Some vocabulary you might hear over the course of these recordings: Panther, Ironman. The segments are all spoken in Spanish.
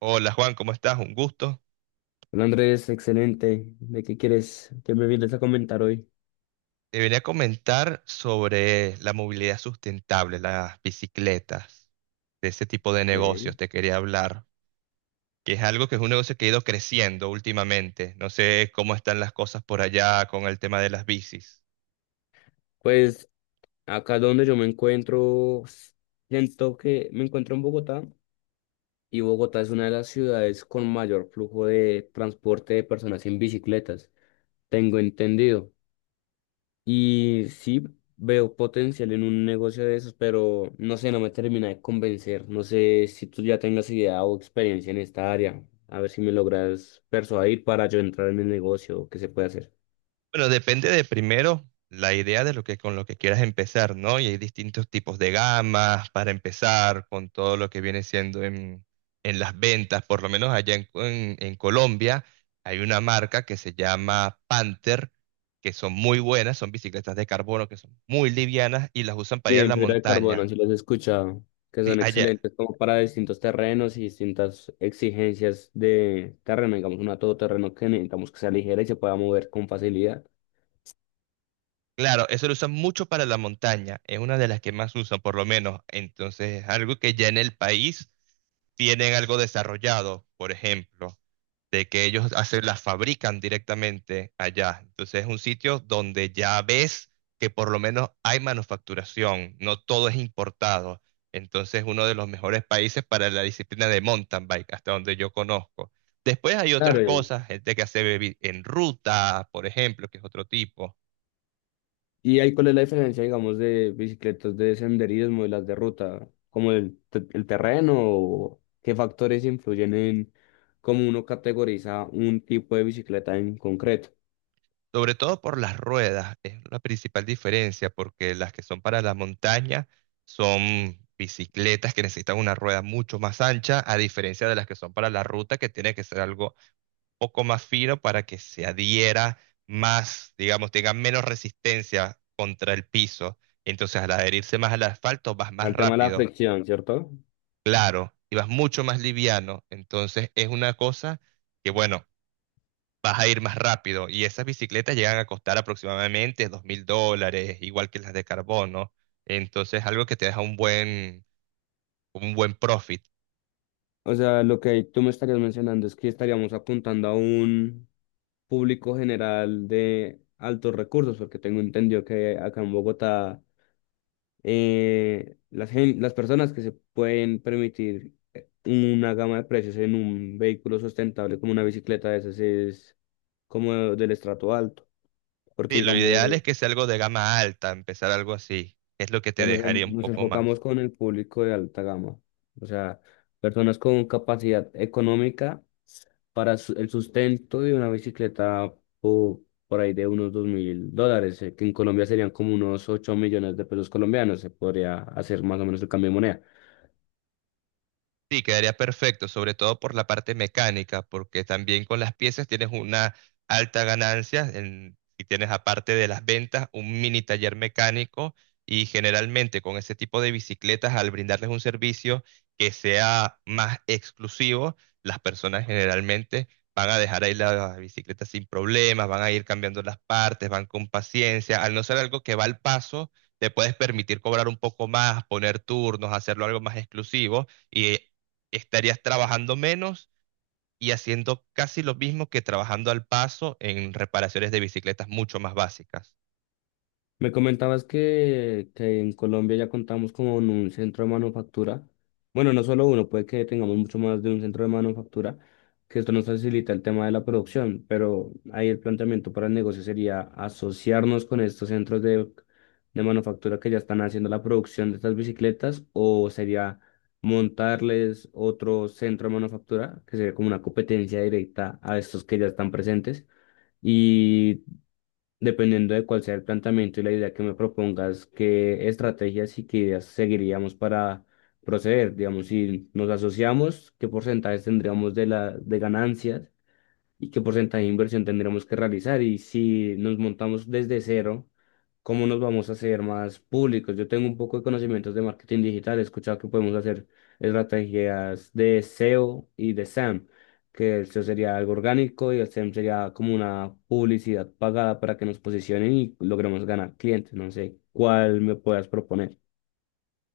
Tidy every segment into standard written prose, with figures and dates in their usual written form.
Hola Juan, ¿cómo estás? Un gusto. Hola Andrés, excelente. ¿De qué quieres que me vienes a comentar hoy? Te venía a comentar sobre la movilidad sustentable, las bicicletas, de ese tipo de Ok. negocios te quería hablar, que es algo que es un negocio que ha ido creciendo últimamente. No sé cómo están las cosas por allá con el tema de las bicis. Pues acá donde yo me encuentro, siento que me encuentro en Bogotá y Bogotá es una de las ciudades con mayor flujo de transporte de personas en bicicletas, tengo entendido. Y sí veo potencial en un negocio de esos, pero no sé, no me termina de convencer. No sé si tú ya tengas idea o experiencia en esta área. A ver si me logras persuadir para yo entrar en el negocio, qué se puede hacer. Bueno, depende de primero la idea de lo que con lo que quieras empezar, ¿no? Y hay distintos tipos de gamas para empezar con todo lo que viene siendo en las ventas, por lo menos allá en Colombia hay una marca que se llama Panther, que son muy buenas, son bicicletas de carbono que son muy livianas y las usan para Y ir a en la fibra de carbono, montaña. si los he escuchado, que Sí, son allá, excelentes como para distintos terrenos y distintas exigencias de terreno, digamos, una todoterreno que necesitamos que sea ligera y se pueda mover con facilidad. claro, eso lo usan mucho para la montaña, es una de las que más usan por lo menos, entonces es algo que ya en el país tienen algo desarrollado, por ejemplo, de que ellos hacen, las fabrican directamente allá, entonces es un sitio donde ya ves que por lo menos hay manufacturación, no todo es importado, entonces uno de los mejores países para la disciplina de mountain bike, hasta donde yo conozco. Después hay otras Claro, y cosas, gente que hace en ruta, por ejemplo, que es otro tipo. y ahí cuál es la diferencia, digamos, de bicicletas de senderismo y las de ruta, como el terreno o qué factores influyen en cómo uno categoriza un tipo de bicicleta en concreto. Sobre todo por las ruedas, es la principal diferencia, porque las que son para la montaña son bicicletas que necesitan una rueda mucho más ancha, a diferencia de las que son para la ruta, que tiene que ser algo poco más fino para que se adhiera más, digamos, tenga menos resistencia contra el piso. Entonces, al adherirse más al asfalto, vas más El tema de la rápido, fricción, ¿cierto? claro, y vas mucho más liviano. Entonces, es una cosa que, bueno, vas a ir más rápido. Y esas bicicletas llegan a costar aproximadamente 2000 dólares, igual que las de carbono. Entonces, algo que te deja un buen profit. O sea, lo que tú me estarías mencionando es que estaríamos apuntando a un público general de altos recursos, porque tengo entendido que acá en Bogotá las personas que se pueden permitir una gama de precios en un vehículo sustentable como una bicicleta de esas es como del estrato alto, porque Sí, lo ideal digamos, es que sea algo de gama alta, empezar algo así. Es lo que te dejaría un nos poco enfocamos más. con el público de alta gama, o sea, personas con capacidad económica para el sustento de una bicicleta po- por ahí de unos $2,000, que en Colombia serían como unos 8 millones de pesos colombianos, se podría hacer más o menos el cambio de moneda. Sí, quedaría perfecto, sobre todo por la parte mecánica, porque también con las piezas tienes una alta ganancia en- si tienes aparte de las ventas un mini taller mecánico y generalmente con ese tipo de bicicletas al brindarles un servicio que sea más exclusivo, las personas generalmente van a dejar ahí la bicicleta sin problemas, van a ir cambiando las partes, van con paciencia, al no ser algo que va al paso, te puedes permitir cobrar un poco más, poner turnos, hacerlo algo más exclusivo y estarías trabajando menos y haciendo casi lo mismo que trabajando al paso en reparaciones de bicicletas mucho más básicas. Me comentabas que en Colombia ya contamos con un centro de manufactura. Bueno, no solo uno, puede que tengamos mucho más de un centro de manufactura, que esto nos facilita el tema de la producción, pero ahí el planteamiento para el negocio sería asociarnos con estos centros de manufactura que ya están haciendo la producción de estas bicicletas, o sería montarles otro centro de manufactura, que sería como una competencia directa a estos que ya están presentes. Y dependiendo de cuál sea el planteamiento y la idea que me propongas, qué estrategias y qué ideas seguiríamos para proceder. Digamos, si nos asociamos, qué porcentajes tendríamos de de ganancias y qué porcentaje de inversión tendremos que realizar y si nos montamos desde cero, cómo nos vamos a hacer más públicos. Yo tengo un poco de conocimientos de marketing digital, he escuchado que podemos hacer estrategias de SEO y de SEM, que el SEO sería algo orgánico y el SEM sería como una publicidad pagada para que nos posicionen y logremos ganar clientes. No sé cuál me puedas proponer.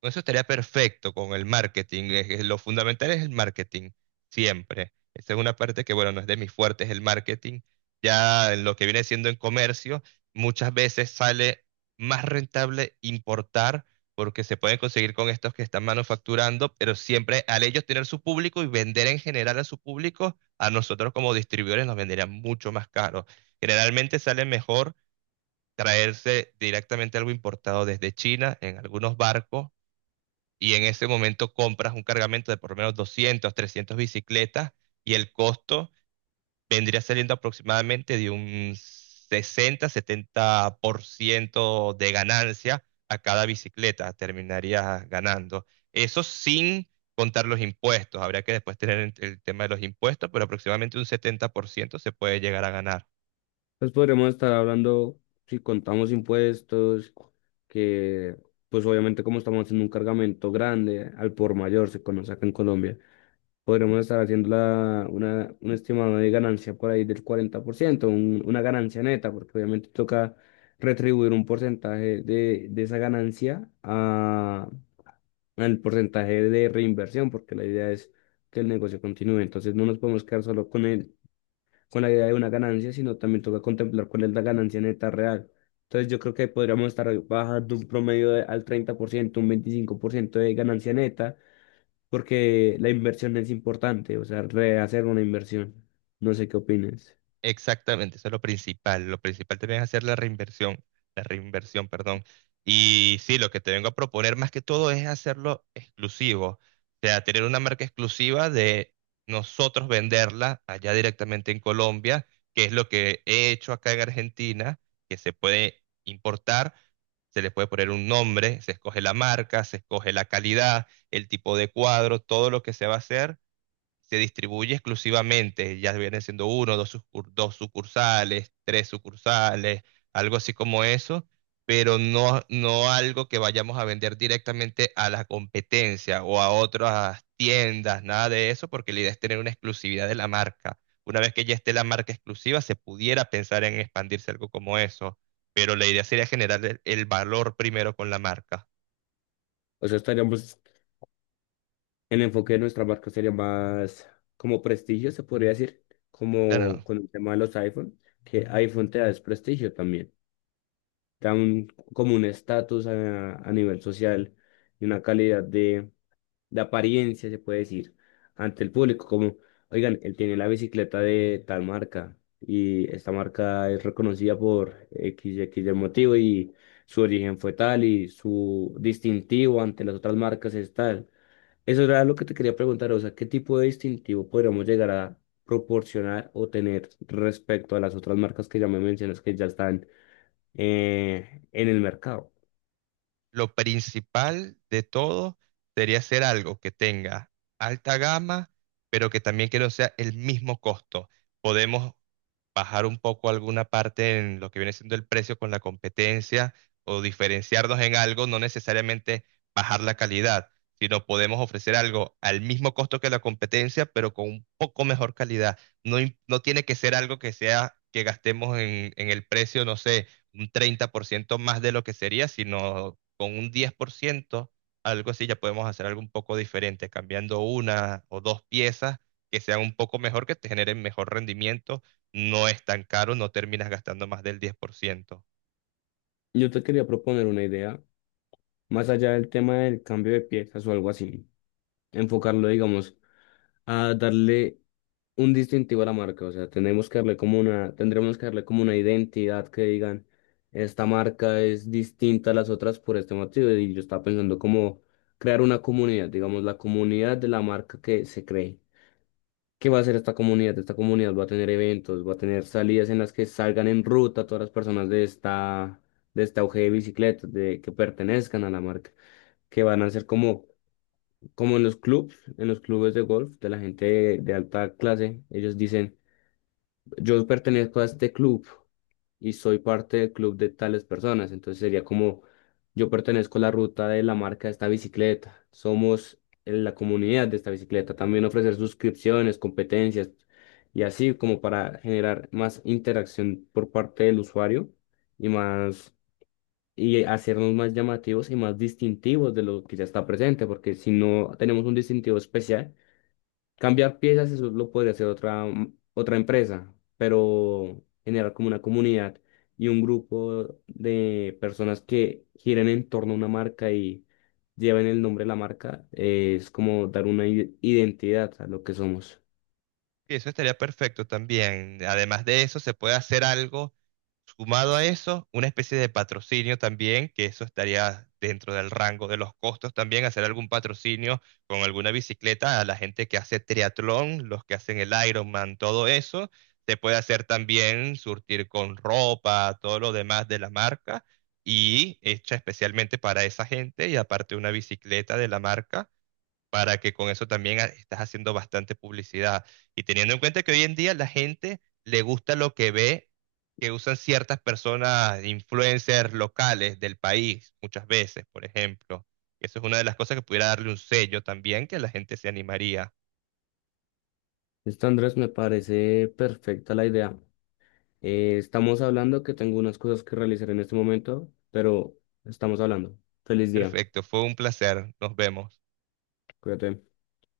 Con eso estaría perfecto con el marketing. Lo fundamental es el marketing, siempre. Esa es una parte que, bueno, no es de mis fuertes, el marketing. Ya en lo que viene siendo en comercio, muchas veces sale más rentable importar porque se pueden conseguir con estos que están manufacturando, pero siempre al ellos tener su público y vender en general a su público, a nosotros como distribuidores nos venderían mucho más caro. Generalmente sale mejor traerse directamente algo importado desde China en algunos barcos y en ese momento compras un cargamento de por lo menos 200, 300 bicicletas y el costo vendría saliendo aproximadamente de un 60, 70% de ganancia a cada bicicleta, terminarías ganando. Eso sin contar los impuestos, habría que después tener el tema de los impuestos, pero aproximadamente un 70% se puede llegar a ganar. Pues podremos estar hablando, si contamos impuestos, que pues obviamente como estamos haciendo un cargamento grande, al por mayor se conoce acá en Colombia, podremos estar haciendo un estimado de ganancia por ahí del 40%, una ganancia neta, porque obviamente toca retribuir un porcentaje de esa ganancia al porcentaje de reinversión, porque la idea es que el negocio continúe. Entonces no nos podemos quedar solo con el con la idea de una ganancia, sino también toca contemplar cuál es la ganancia neta real. Entonces yo creo que podríamos estar bajando un al 30%, un 25% de ganancia neta, porque la inversión es importante, o sea, rehacer una inversión. No sé qué opines. Exactamente, eso es lo principal. Lo principal también es hacer la reinversión, perdón. Y sí, lo que te vengo a proponer más que todo es hacerlo exclusivo. O sea, tener una marca exclusiva de nosotros venderla allá directamente en Colombia, que es lo que he hecho acá en Argentina, que se puede importar, se le puede poner un nombre, se escoge la marca, se escoge la calidad, el tipo de cuadro, todo lo que se va a hacer se distribuye exclusivamente, ya vienen siendo uno, dos, dos sucursales, tres sucursales, algo así como eso, pero no, no algo que vayamos a vender directamente a la competencia o a otras tiendas, nada de eso, porque la idea es tener una exclusividad de la marca. Una vez que ya esté la marca exclusiva, se pudiera pensar en expandirse algo como eso, pero la idea sería generar el valor primero con la marca. O sea, el enfoque de nuestra marca sería más como prestigio, se podría decir, como Claro, con el tema de los iPhone, que iPhone te da es prestigio también, te da como un estatus a nivel social y una calidad de apariencia, se puede decir, ante el público, como, oigan, él tiene la bicicleta de tal marca y esta marca es reconocida por X, X del motivo y su origen fue tal y su distintivo ante las otras marcas es tal. Eso era lo que te quería preguntar, o sea, ¿qué tipo de distintivo podríamos llegar a proporcionar o tener respecto a las otras marcas que ya me mencionas que ya están en el mercado? lo principal de todo sería hacer algo que tenga alta gama, pero que también que no sea el mismo costo. Podemos bajar un poco alguna parte en lo que viene siendo el precio con la competencia o diferenciarnos en algo, no necesariamente bajar la calidad, sino podemos ofrecer algo al mismo costo que la competencia, pero con un poco mejor calidad. No, no tiene que ser algo que sea que gastemos en el precio, no sé, un 30% más de lo que sería, sino con un 10% algo así, ya podemos hacer algo un poco diferente, cambiando una o dos piezas que sean un poco mejor, que te generen mejor rendimiento, no es tan caro, no terminas gastando más del 10%. Yo te quería proponer una idea, más allá del tema del cambio de piezas o algo así, enfocarlo, digamos, a darle un distintivo a la marca. O sea, tenemos que darle como una, tendremos que darle como una identidad que digan, esta marca es distinta a las otras por este motivo. Y yo estaba pensando como crear una comunidad, digamos, la comunidad de la marca que se cree. ¿Qué va a hacer esta comunidad? Esta comunidad va a tener eventos, va a tener salidas en las que salgan en ruta todas las personas de esta, de este auge de bicicletas, de que pertenezcan a la marca, que van a ser como como en los clubs, en los clubes de golf de la gente de alta clase, ellos dicen, yo pertenezco a este club y soy parte del club de tales personas, entonces sería como, yo pertenezco a la ruta de la marca de esta bicicleta, somos en la comunidad de esta bicicleta, también ofrecer suscripciones, competencias y así como para generar más interacción por parte del usuario y más, y hacernos más llamativos y más distintivos de lo que ya está presente, porque si no tenemos un distintivo especial, cambiar piezas, eso lo podría hacer otra empresa, pero generar como una comunidad y un grupo de personas que giren en torno a una marca y lleven el nombre de la marca, es como dar una identidad a lo que somos. Y eso estaría perfecto también. Además de eso, se puede hacer algo sumado a eso, una especie de patrocinio también, que eso estaría dentro del rango de los costos también, hacer algún patrocinio con alguna bicicleta a la gente que hace triatlón, los que hacen el Ironman, todo eso. Se puede hacer también surtir con ropa, todo lo demás de la marca y hecha especialmente para esa gente y aparte una bicicleta de la marca para que con eso también estás haciendo bastante publicidad. Y teniendo en cuenta que hoy en día la gente le gusta lo que ve, que usan ciertas personas, influencers locales del país, muchas veces, por ejemplo. Eso es una de las cosas que pudiera darle un sello también, que la gente se animaría. Listo, Andrés, me parece perfecta la idea. Estamos hablando que tengo unas cosas que realizar en este momento, pero estamos hablando. Feliz día. Perfecto, fue un placer. Nos vemos. Cuídate.